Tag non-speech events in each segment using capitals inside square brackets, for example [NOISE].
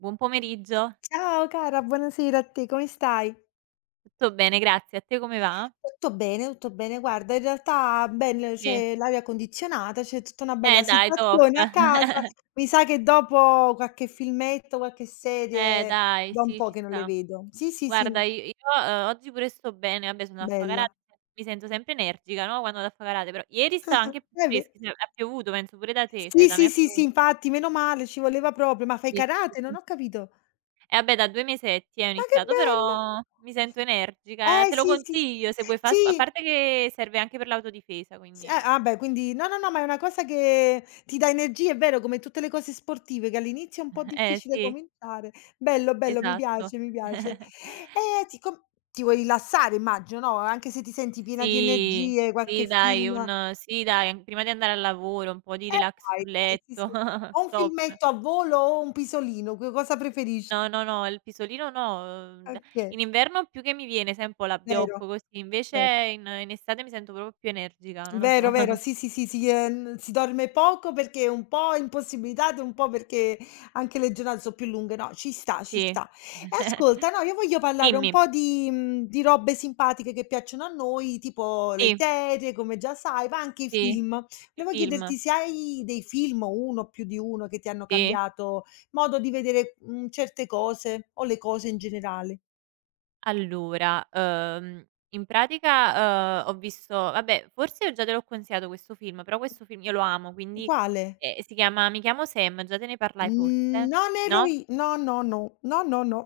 Buon pomeriggio. Ciao cara, buonasera a te, come stai? Tutto bene, grazie. A te come va? Tutto bene, tutto bene. Guarda, in realtà bel Sì. c'è l'aria condizionata, c'è tutta una bella Dai, top. situazione a casa. [LAUGHS] Mi sa che dopo qualche filmetto, qualche serie, dai, da un sì, po' ci che non le sta. vedo. Sì, sì, sì, Guarda oggi pure sto bene, vabbè sono affogarata, bella. mi sento sempre energica, no, quando vado affogarata, però ieri stava anche più Eh beh. fresca, cioè ha piovuto penso pure da te, cioè Sì, da me sì, ha sì, sì, piovuto. infatti, meno male, ci voleva proprio. Ma fai Sì, sì, sì, karate? Non sì. ho capito. E vabbè da 2 mesetti ho Ma che iniziato, bello! però mi sento energica. Te lo Sì, sì. consiglio se vuoi fa spa a Sì. parte che serve anche per l'autodifesa, S quindi eh. Ah beh, quindi no, no, no, ma è una cosa che ti dà energie, è vero, come tutte le cose sportive che all'inizio è un po' [LAUGHS] Eh, difficile sì, cominciare. Bello, bello, mi esatto. piace, mi piace. [LAUGHS] E ti com Ti vuoi rilassare immagino, no, anche se ti senti piena di Sì, energie, qualche sì dai, film. un sì dai, an prima di andare al lavoro, un po' di eh relax Dai, sul dai, sì, sì. letto. [LAUGHS] O un Top. filmetto a volo o un pisolino, che cosa preferisci? No, no, no, il pisolino no, d Okay, in inverno più che mi viene, sai un po' vero, l'abbiocco così, invece vero. in estate mi sento proprio più energica, non lo Vero, so. vero, [LAUGHS] sì, sì, sì, si dorme poco perché un po' impossibilitate, un po' perché anche le giornate so' più lunghe. No, ci sta, ci Sì. sta. E ascolta, no, io voglio parlare un Dimmi. po' di robe simpatiche che piacciono a noi, tipo le Sì, serie, come già sai, ma anche i sì, i film. Volevo film. chiederti se hai dei film, o uno o più di uno, che ti hanno Sì. cambiato modo di vedere, certe cose, o le cose in generale. Allora, in pratica, ho visto vabbè, forse già te l'ho consigliato questo film, però questo film io lo amo, quindi, Quale? Si chiama Mi chiamo Sam, già te ne parlai Mhmm, forse? non ero No? i no, no, no, no, no, no.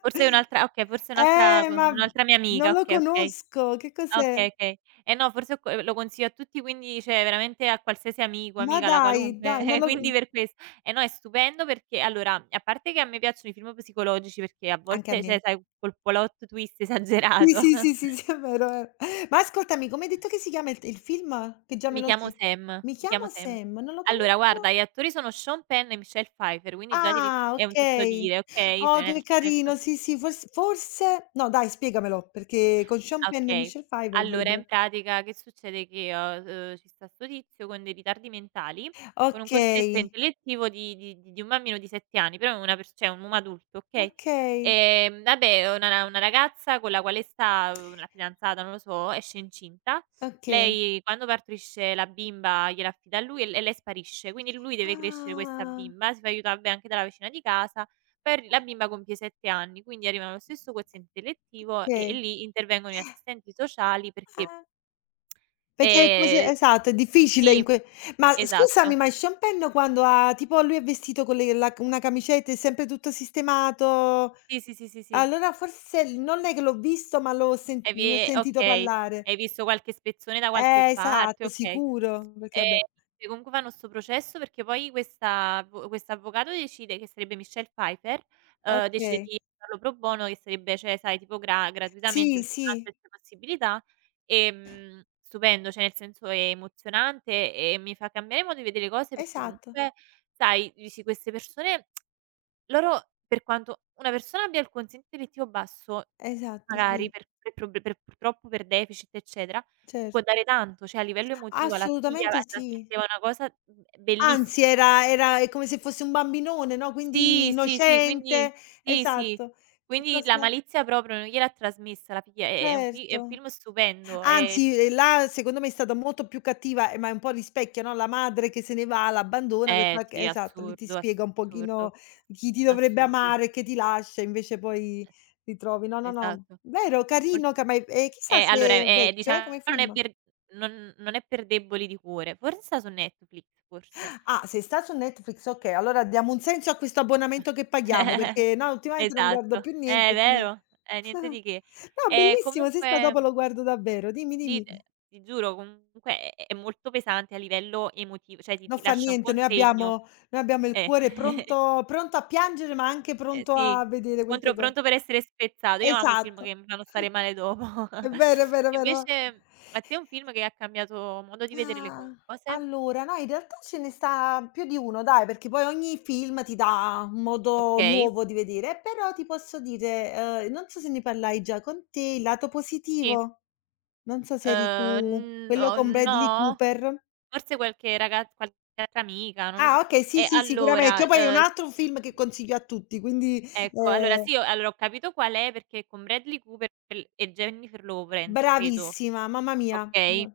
Forse è un'altra okay, [LAUGHS] forse è un'altra co ma un'altra mia non amica, lo okay, okay. conosco, che Ah, cos'è? okay, okay. Eh no, forse ho co lo consiglio a tutti, quindi cioè veramente a qualsiasi amico, Ma amica, la dai, qualunque, dai, non [LAUGHS] lo quindi per ques eh no, è stupendo perché allora, a parte che a me piacciono i film psicologici perché a anche a volte, me. cioè sai, col plot twist [LAUGHS] Sì, esagerato. sì, sì, sì, [LAUGHS] sì, è vero, eh. Ma ascoltami, come hai detto che si chiama il film? Che già me Mi lo chiamo si. Sam, "Mi mi chiamo chiamo Sam. Sam", non lo Allora guarda, conosco? gli attori sono Sean Penn e Michelle Pfeiffer, quindi già ti ri Ah, è un tutto okay. dire, okay, Oh, cioè che nel carino, senso. sì, sì, forse no dai, spiegamelo, perché con Sean Ah, Penn e okay. Michelle Pfeiffer Allora in dovrebbe. pratica che succede che, ci sta 'sto tizio con dei ritardi mentali, con un quoziente Okay, intellettivo di un bambino di 7 anni, però è una pers cioè un uomo adulto, okay. okay, Vabbè una ragazza con la quale sta la fidanzata, non lo so, esce incinta. okay. Lei quando partorisce la bimba gliela affida a lui e l e lei sparisce, quindi lui deve crescere questa Ah, bimba, si fa aiuta vabbè anche dalla vicina di casa per la bimba compie 7 anni, quindi arrivano allo stesso quoziente intellettivo e okay. lì intervengono gli assistenti sociali perché Ah. Perché è come se, ehm esatto, è difficile in sì, que. Ma scusami, esatto. ma il champagne quando ha tipo lui è vestito con le la c una camicetta è sempre tutto sistemato, Sì, sì, sì, sì, sì. allora forse non è che l'ho visto, ma l'ho sen E ne ho vi sentito okay. parlare. Hai visto qualche spezzone da qualche parte, Esatto, okay. sicuro, perché vabbè, Ehm, e comunque fanno 'sto processo perché poi questa avvo quest'avvocato decide che sarebbe Michelle Pfeiffer, decide okay. di farlo pro bono che sarebbe cioè, sai, tipo gra gratuitamente Sì, perché non ha sì, queste possibilità. Stupendo, cioè nel senso è emozionante e mi fa cambiare modo di vedere le cose perché esatto, comunque, sai, dici queste persone loro per quanto una persona abbia il quoziente intellettivo basso. Mh. esatto, sì, Magari per prob per purtroppo per deficit eccetera, può certo. dare tanto, cioè a livello emotivo alla figlia Assolutamente la sì. trasmetteva una cosa, mhmm, bellissima. Anzi, era era è come se fosse un bambinone, no, quindi Sì, innocente, sì, sì. esatto. Che Quindi cosa. la malizia proprio non gliel'ha trasmessa la figlia. È un fi è un Certo. film stupendo, è Anzi, là secondo me è stata molto più cattiva, ma è un po' rispecchia, no, la madre che se ne va, l'abbandona per eh qualche, sì, esatto, lì ti assurdo, spiega un pochino assurdo, chi ti dovrebbe assurdo. amare e che ti lascia, invece poi ti trovi no, no, Es no. esatto. Vero, Mol carino ca ma è e chissà eh, se allora è è vecchio, diciamo come non è film. per non è per deboli di cuore. Forse sta su Netflix, forse. Ah, se sta su Netflix, okay, allora diamo un senso a questo abbonamento che paghiamo, perché no, [LAUGHS] ultimamente non guardo Esatto. più niente, quindi. Vero? Niente [LAUGHS] di che. No, bellissimo, se sta Comunque dopo lo guardo davvero. Dimmi, sì, dimmi. ti giuro comunque è molto pesante a livello emotiv cioè ti Non ti fa lascia un po' niente, un noi segno abbiamo noi abbiamo il eh. cuore [LAUGHS] pronto pronto a piangere, ma anche Eh pronto sì, a vedere queste contro co, pronto per essere spezzato. Io amo i film esatto, che mi fanno stare male dopo. è vero, è [LAUGHS] vero, è E vero. invece a te un film che ha cambiato modo di vedere le Ah, cose? allora no, in realtà ce ne sta più di uno dai, perché poi ogni film ti dà un modo Okay, nuovo di vedere, però ti posso dire, non so se ne parlai già con te, il lato sì. positivo, non so se eri tu, N quello oh, con Bradley no, Cooper. forse qualche raga qualche altra amica, non lo so. Ah okay, sì, E sì, sicuramente. allora, Che poi è un s altro film che consiglio a tutti, quindi. ecco, allora ehm sì, ho allora ho capito qual è perché con Bradley Cooper e Jennifer Lawrence, credo, Bravissima, mamma mia. okay?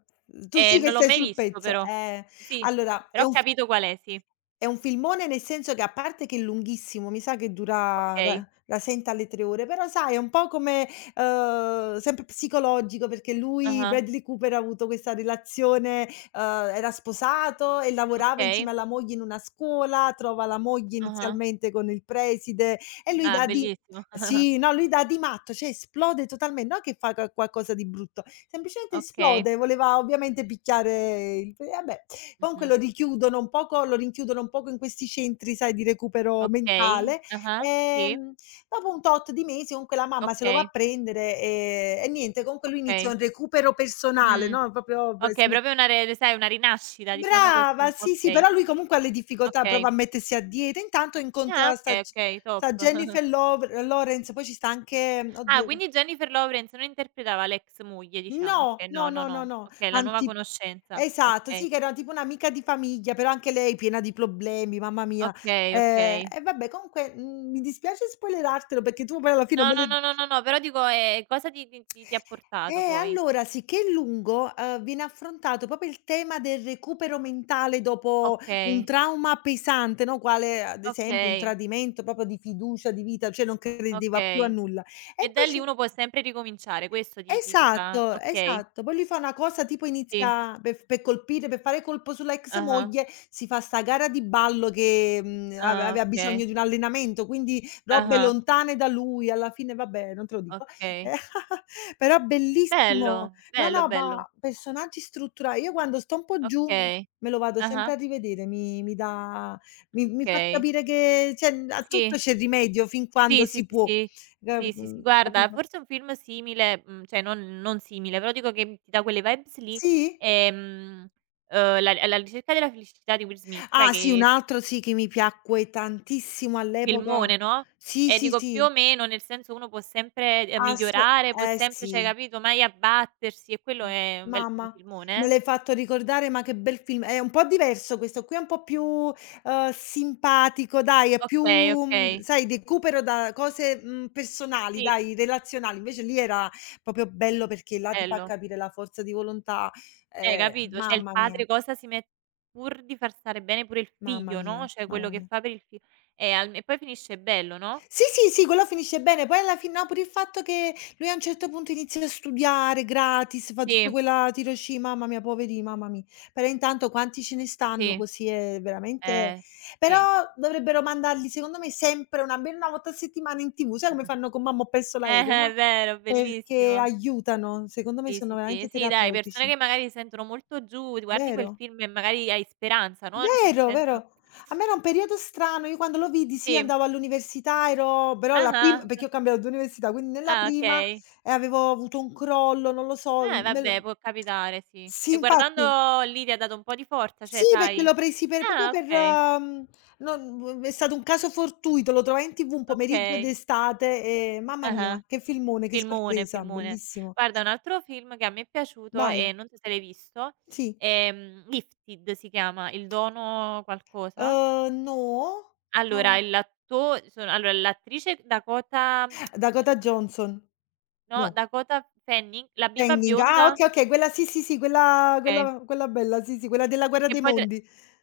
Tu sì che Non l'ho sei mai sul visto pezzo. però. Sì, Allora è però ho un capito qual è, sì. è un filmone nel senso che a parte che è lunghissimo, mi sa che dura Okay. da 7 alle 3 ore, però sai è un po' come, sempre psicologico perché lui Ah-ah, Bradley Cooper ha avuto questa relazione, uhm, era sposato e lavorava insieme okay, alla moglie in una scuola, trova la moglie ah-ah. inizialmente con il preside e lui Ah, dà di. bellissimo. [LAUGHS] Sì, no, lui dà di matto, cioè esplode totalmente, non che fa qualcosa di brutto, semplicemente Okay, esplode, voleva ovviamente picchiare il e vabbè. Comunque mh-mh. lo richiudono un poco lo rinchiudono un poco in questi centri, sai, di recupero Okay, mentale. ah-ah, sì, Ehm, dopo un tot di mesi comunque la mamma se lo va a okay, prendere, e niente, comunque lui inizia okay. un recupero personale, Mh. no, proprio b si Okay, me proprio una re sai, una rinascita diciamo brava, così. sì, sì, Okay, però lui comunque ha le difficoltà, prova a okay. mettersi a dieta, intanto Ah, incontra sta okay, G okay, top. sta [LAUGHS] Jennifer Lov Lawrence, poi ci sta anche, Ah, oddio, quindi Jennifer Lawrence non interpretava l'ex moglie diciamo. no, Okay, no, no, no, no, no, no. no, Okay, la nuova anti conoscenza. esatto, Okay, sì che era tipo un'amica di famiglia, però anche lei piena di problemi, mamma mia. okay, okay. E vabbè comunque, mi dispiace spoilerartelo perché tu poi alla fine No, no, pure, no, no, no, no, però dico, cosa ti ha portato poi? allora sicché è lungo, viene affrontato proprio il tema del recupero mentale dopo un Okay, trauma pesante, no, quale ad esempio un okay, tradimento proprio di fiducia, di vita, cioè non credeva più a okay. nulla. E E da poi lì si. uno può sempre ricominciare, questo ti fa Esatto, okay, esatto. Poi lui fa una cosa tipo sì. inizia per f per colpire, per fare colpo sulla ex Ah-ah. moglie, si fa 'sta gara di ballo che, ave Ah, aveva okay. bisogno di un allenamento, quindi robe Ah-ah, lontane da lui, alla fine vabbè, non te lo dico. Eh, okay. [LAUGHS] però bellissimo. Bello, No, bello, no, bello. ma personaggi struttura io quando sto un po' giù Okay. me lo vado sempre Ah-ah, a rivedere, mi dà, mi fa okay. capire che cioè, a tutto Sì, c'è rimedio fin quando sì, sì, si sì, può. sì. Sì, sì, sì. Guarda, Capito? forse un film simile, mhmm, cioè non non simile, però dico che ti dà quelle vibes lì, Sì? ehm, la Alla ricerca della felicità di Will Smith, sai Ah sì, un che altro sì che mi piacque tantissimo all'epoca, filmone, no, sì, e sì, dico più sì, o meno, nel senso uno può sempre, asso, migliorare, può eh sempre sì, cioè capito, mai abbattersi e quello è un bel un mamma, filmone? me Eh? l'hai fatto ricordare, ma che bel film. È un po' diverso questo qui, è un po' più, simpatico dai, è più, Okay, okay. sai recupero da cose, personali Sì, dai, relazionali, invece lì era proprio bello perché là ti fa bello. capire la forza di volontà, Capito? Cioè il mamma mia, padre cosa si met pur di far stare bene pure il mamma figlio, no, mia, cioè mamma quello che mia. fa per il fi e al e poi finisce bello, no? Sì, sì, sì, quello finisce bene. Poi alla fin no, pure il fatto che lui a un certo punto inizia a studiare gratis, fa tutta Sì, quella tiroci, mamma mia, poveri mamma mi. Però intanto quanti ce ne stanno sì, così è veramente, eh, però sì. dovrebbero mandarli secondo me sempre una almeno una volta a settimana in TV, sai come fanno con Mamma ho perso [LAUGHS] l'aereo, Eh, no, è vero, perché bellissimo. aiutano, secondo me Sì, sono sì, veramente sì, sì dai, persone terapeutici, che magari si sentono molto giù, ti guardi quel vero? film e magari hai speranza, no, dice nel Vero, senso vero. A me era un periodo strano, io quando lo vidi sì sì, andavo all'università, ero però la ah-ah, prim perché ho cambiato 2 università, quindi nella ah prima, okay. Avevo avuto un crollo, non lo so, me lo Vabbè può capitare, sì. sì, E infatti. guardando lì ti ha dato un po' di forza, Sì, cioè perché sai? l'ho presi per proprio Ah per okay, mhmm, non è stato un caso fortuito, lo trovai in TV un pomeriggio okay. d'estate e mamma mia, Ah-ah. che filmone, che Filmone, sorpresa, filmone. bellissimo. Guarda un altro film che a me è piaciuto Vai, e non so se l'hai visto, sì. Gifted si chiama, Il dono qualcosa. No, Allora no. il l'atto sono allora l'attrice Dakota mm, Dakota Johnson, no, no. Dakota Fanning, la bimba Hanging. bionda Ah, okay, okay, quella sì, sì, sì, quella okay, quella quella bella, sì, sì, quella della guerra che dei poi tra mondi.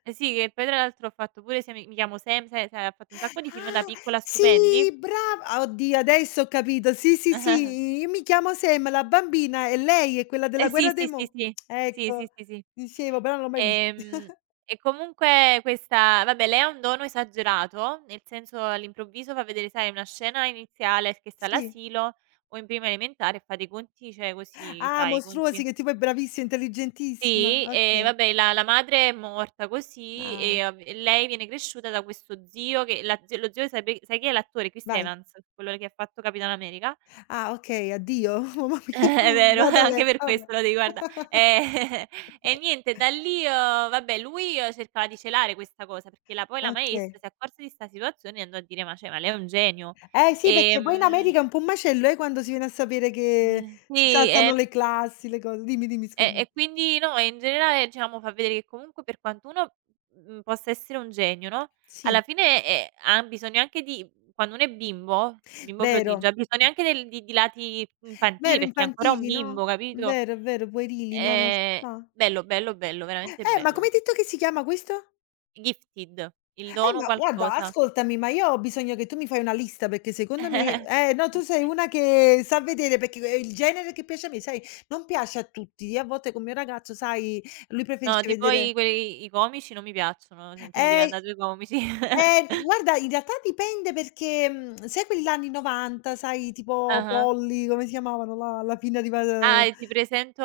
eh sì, che poi tra l'altro ho fatto pure "Se mi mi chiamo Sam", sai ha fatto un sacco di film da Ah, piccola sì, stupendi. brava! Oddio, adesso ho capito. Sì, sì, [LAUGHS] sì, "Io mi chiamo Sam, la bambina e lei è quella della Eh sì, guerra dei sì, sì, mon", sì. Sì, ecco, sì, sì, sì. dicevo, però non l'ho mai vista. Ehm, [LAUGHS] e comunque questa vabbè lei ha un dono esagerato, nel senso all'improvviso fa vedere, sai, una scena iniziale che sta Sì. all'asilo o in prima elementare e fa dei conti, cioè così, Ah, sai, i conti mostruosi, che tipo è bravissima, intelligentissima. sì, e Okay. vabbè la madre è morta così Ah, e av e lei viene cresciuta da questo zio che la z lo zio sape sai chi è l'attore? Chris vai. Evans, quello che ha fatto Capitan America. Ah, okay, addio. [LAUGHS] Mamma Eh, mia, È vero, vada [LAUGHS] lei, anche per vabbè. questo lo devi guarda [LAUGHS] ehm. [LAUGHS] E niente da lì, vabbè lui cercava di celare questa cosa, perché la poi la maestra Okay. si è accorta di 'sta situazione e andò a dire: "Ma cioè, ma lei è un genio". Eh sì, perché poi in Ehm, America è un po' un macello, quando si viene a sapere che si sì, saltano le classi, le cose. Dimmi, dimmi, e scusa. e quindi no, e in generale diciamo fa vedere che comunque per quanto uno, mhmm, possa essere un genio, no, Sì, alla fine, ha bisogno anche di quando uno è bimbo, bimbo prodigio, vero. ha bisogno anche del di lati infantili, Vero, perché è ancora un infantili, no, bimbo, capito? vero, è vero, puerili, no, no, ci Ehm, sta. Bello, bello, bello, veramente Ma come bello. hai detto che si chiama questo? Gifted, il dono Ma guarda, qualcosa. ascoltami, ma io ho bisogno che tu mi fai una lista, perché secondo me no, tu [LAUGHS] sei una che sa vedere, perché, il genere che piace a me, sai, non piace a tutti. Io a volte con mio ragazzo, sai, lui No, preferisce tipo vedere, i quei i comici non mi piacciono, te te ne devi eh. andà sui comici. [LAUGHS] Guarda, in realtà dipende perché, sai quelli là anni '90, sai, tipo Ah-ah. Polly, come si chiamavano là, la pinna di pa, Ah, e ti presento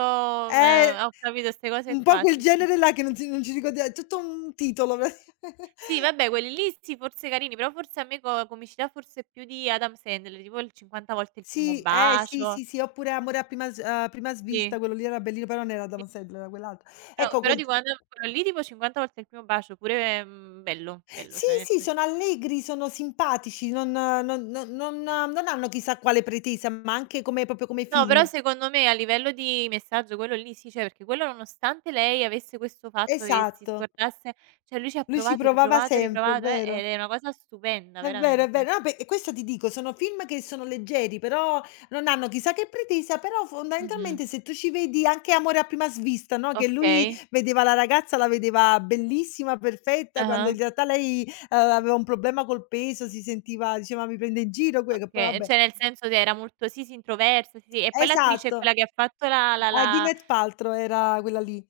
eh, ho capito 'ste cose un po' qua, quel sì, sì. genere là che non si non ci ricordia è tutto un titolo [LAUGHS] pratica. Sì, vabbè quelli lì sì, forse carini, però forse a me co comicità forse più di Adam Sandler, tipo il 50 volte il primo Sì, sì, bacio, sì, sì, oppure Amore a prima s vista, sì. quello lì era bellino, però non era Adam Sandler, era quell'altro. Però Ecco però quel dico Adam quello lì tipo 50 volte il primo bacio pure, mhmm, bello, bello, sì, cioè nel sì, sen sono allegri, sono simpatici, non hanno chissà quale pretesa, ma anche come proprio come no, però film. secondo me a livello di messaggio quello lì sì, cioè perché quello nonostante lei avesse questo fatto che si Esatto. scordasse cioè lui ci ha Lui ci provato, provava riprovato, sempre, è riprovato, vero. ed è una cosa stupenda È vero, è veramente. vero. No, pe e questo ti dico, sono film che sono leggeri, però non hanno chissà che pretesa, però Mh-mh. fondamentalmente se tu ci vedi anche Amore a prima svista, no, che lui Okay. vedeva la ragazza, la vedeva bellissima, perfetta, quando Ah-ah, in realtà lei, aveva un problema col peso, si sentiva diceva: "Mi prende in giro que", che poi okay. vabbè, Cioè nel senso che era molto sì, sì, introversa, sì, sì, e poi l'attrice è esatto, quella che ha fatto la la a la Gwyneth Paltrow era quella lì.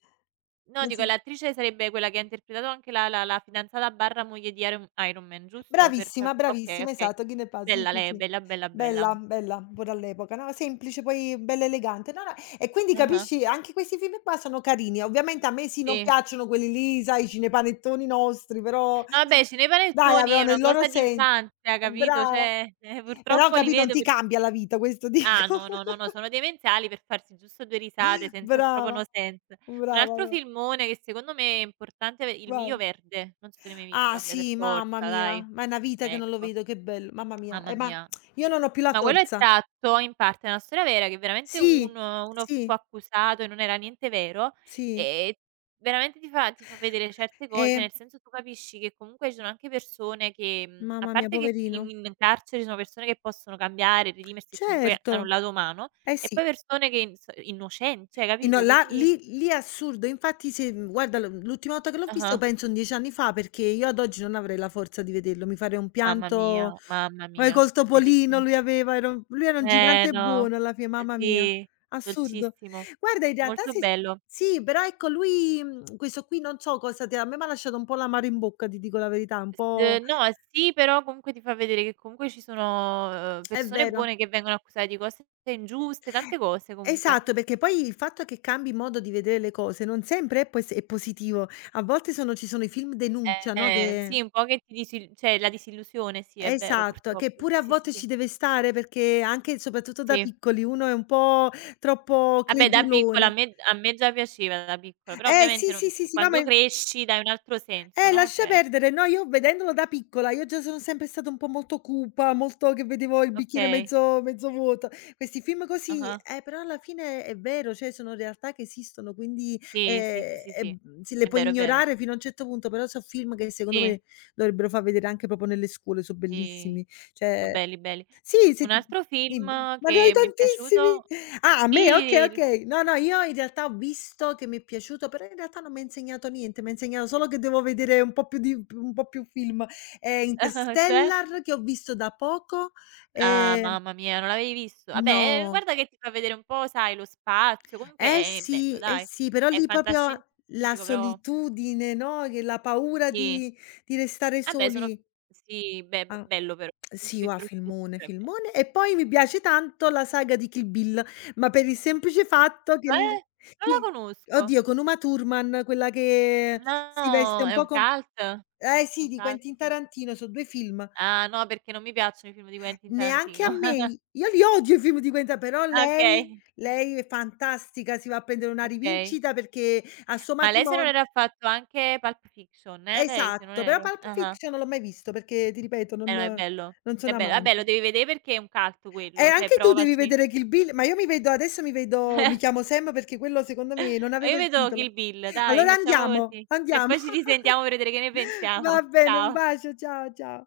no Non dico so. l'attrice sarebbe quella che ha interpretato anche la fidanzata barra moglie di Iron Man, giusto? Per Bravissima, cap okay, bravissima, okay. esatto, Guinea Paz, sì, Bella sì, lei, sì. bella, bella, Bella, bella. bella pure all'epoca, no, semplice, poi bella elegante. No, no, e quindi Ah-ah, capisci anche questi film qua sono carini. Ovviamente a me sì, non sì. piacciono quelli lì, sai, cinepanettoni nostri, però No vabbè, ci sono i dai panettoni è avevano una il loro cosa sen, d'infanzia, capito, brava, cioè, [LAUGHS] però purtroppo li capì, non vedo ti perché cambia la vita, questo ah dico. no, no, no, no, [LAUGHS] sono demenziali per farsi giusto 2 risate senza proprio Brava, no senso. Un brava, altro bra, filmone che secondo me è importante è Il miglio vai. verde, non so se l'hai mai Ah visto. Vabbè per sì, mamma forza mia, dai. ma è una vita che non lo Ecco, vedo, che bello, mamma mia. mamma Ma mia. io non ho più la Ma quello è forza. tratto in parte da una storia vera che veramente Sì, uno fu sì, accusato e non era niente vero, sì. ehm, veramente ti fa vedere certe cose, E nel senso tu capisci che comunque ci sono anche persone che, mhmm, a mamma mia, parte che in poverino. in carcere ci sono persone che possono cambiare, redimersi e comunque hanno Certo, un lato umano, eh e sì. poi persone che ins innocenti, cioè E no, capito? là Quindi lì lì è assurdo. Infatti se, guarda l'ultima volta che l'ho visto ah-ah, penso 10 anni fa, perché io ad oggi non avrei la forza di vederlo, mi farei un pianto, mamma poi mia, col topolino bellissimo. lui aveva era un lui era un Eh gigante no, buono alla fine, eh mamma mia, sì, assurdo. dolcissimo, Guarda in realtà molto sì, s, bello. sì, però ecco lui, questo qui non so cosa ti ha, a me m'ha lasciato un po' l'amaro in bocca, ti dico la verità, un S po', no, sì, però comunque ti fa vedere che comunque ci sono, è persone vero. buone che vengono accusate di cose ingiuste, tante cose comunque. Esatto, perché poi il fatto che cambi modo di vedere le cose non sempre è pos è positivo. A volte sono ci sono i film denuncia, no, che, Sì, un po' che ti disil cioè la disillusione, sì, è vero esatto, che purtroppo. pure Sì, a sì, sì, volte sì. ci deve stare perché anche e soprattutto da Sì. piccoli uno è un po' troppo Vabbè da piccola credulone. A me già piaceva da piccola, però Eh sì, ovviamente sì, non sì, sì, no, ma quando in. cresci dai un altro senso, no, Lascia cioè perdere. No, io vedendolo da piccola, io già sono sempre stata un po' molto cupa, molto che vedevo il bicchiere okay. mezzo vuoto. Questi film così, Ah-ah. Però alla fine è vero, cioè sono realtà che esistono, quindi, Sì, sì, sì, sì, e sì. Sì, le È puoi vero, è vero. ignorare fino a un certo punto, però so' film che secondo Sì, me dovrebbero far vedere anche proprio nelle scuole, so' sì. bellissimi. Cioè Belli, belli. sì, se Un ti altro dimmi. film Ma ne hai che mi è tantissimi? piaciuto Ah, a me? Okay, sì, il okay. No, no, io in realtà ho visto che mi è piaciuto, però in realtà non m'ha insegnato niente, m'ha insegnato solo che devo vedere un po' più di p un po' più film. [LAUGHS] Cioè? Interstellar che ho visto da poco, Ah, ehm mamma mia, non l'avevi visto? Vabbè, no. guarda che ti fa vedere un po', sai, lo spazio, comunque è Sì, bello eh dai. sì, però È lì proprio la fantascientifico però solitudine, no, che la paura sì. Di restare Vabbè sono soli. sì, be Ah. bello però, [UNINTELLIGIBLE] Sì, più gua introspettivo filmone, è bello. filmone. E poi mi piace tanto la saga di Kill Bill, ma per il semplice fatto che l Eh? Non la chi conosco. oddio, con Uma Thurman, quella che si veste No, un è po' un com cult? È eh sì, un di cult, Quentin sì. Tarantino, so' 2 film. Ah, no, perché non mi piacciono i film di Quentin Neanche a Tarantino. me i [LAUGHS] io li odio i film di Quentin, però Ah, lei okay. lei è fantastica, si va a prendere una Okay. rivincita perché al suo Ma lei se non matrimonio, era fatto anche Pulp Fiction, lei se non esatto, però erro. Pulp Ah-ah. Fiction non l'ho mai visto perché ti ripeto non Eh no, è bello. non È sono bello. Vabbè, amante. lo devi vedere perché è un cult quello, cioè Anche tu devi provaci. vedere Kill Bill, ma io mi vedo adesso mi vedo Mi chiamo Sam perché quello secondo me [LAUGHS] non avevo Io il vedo Kill titolo. Bill, dai, Allora facciamo andiamo, così. E andiamo. poi ci [LAUGHS] risentiamo per vedere che ne Va pensiamo. bene, un Ciao. bacio, ciao, ciao.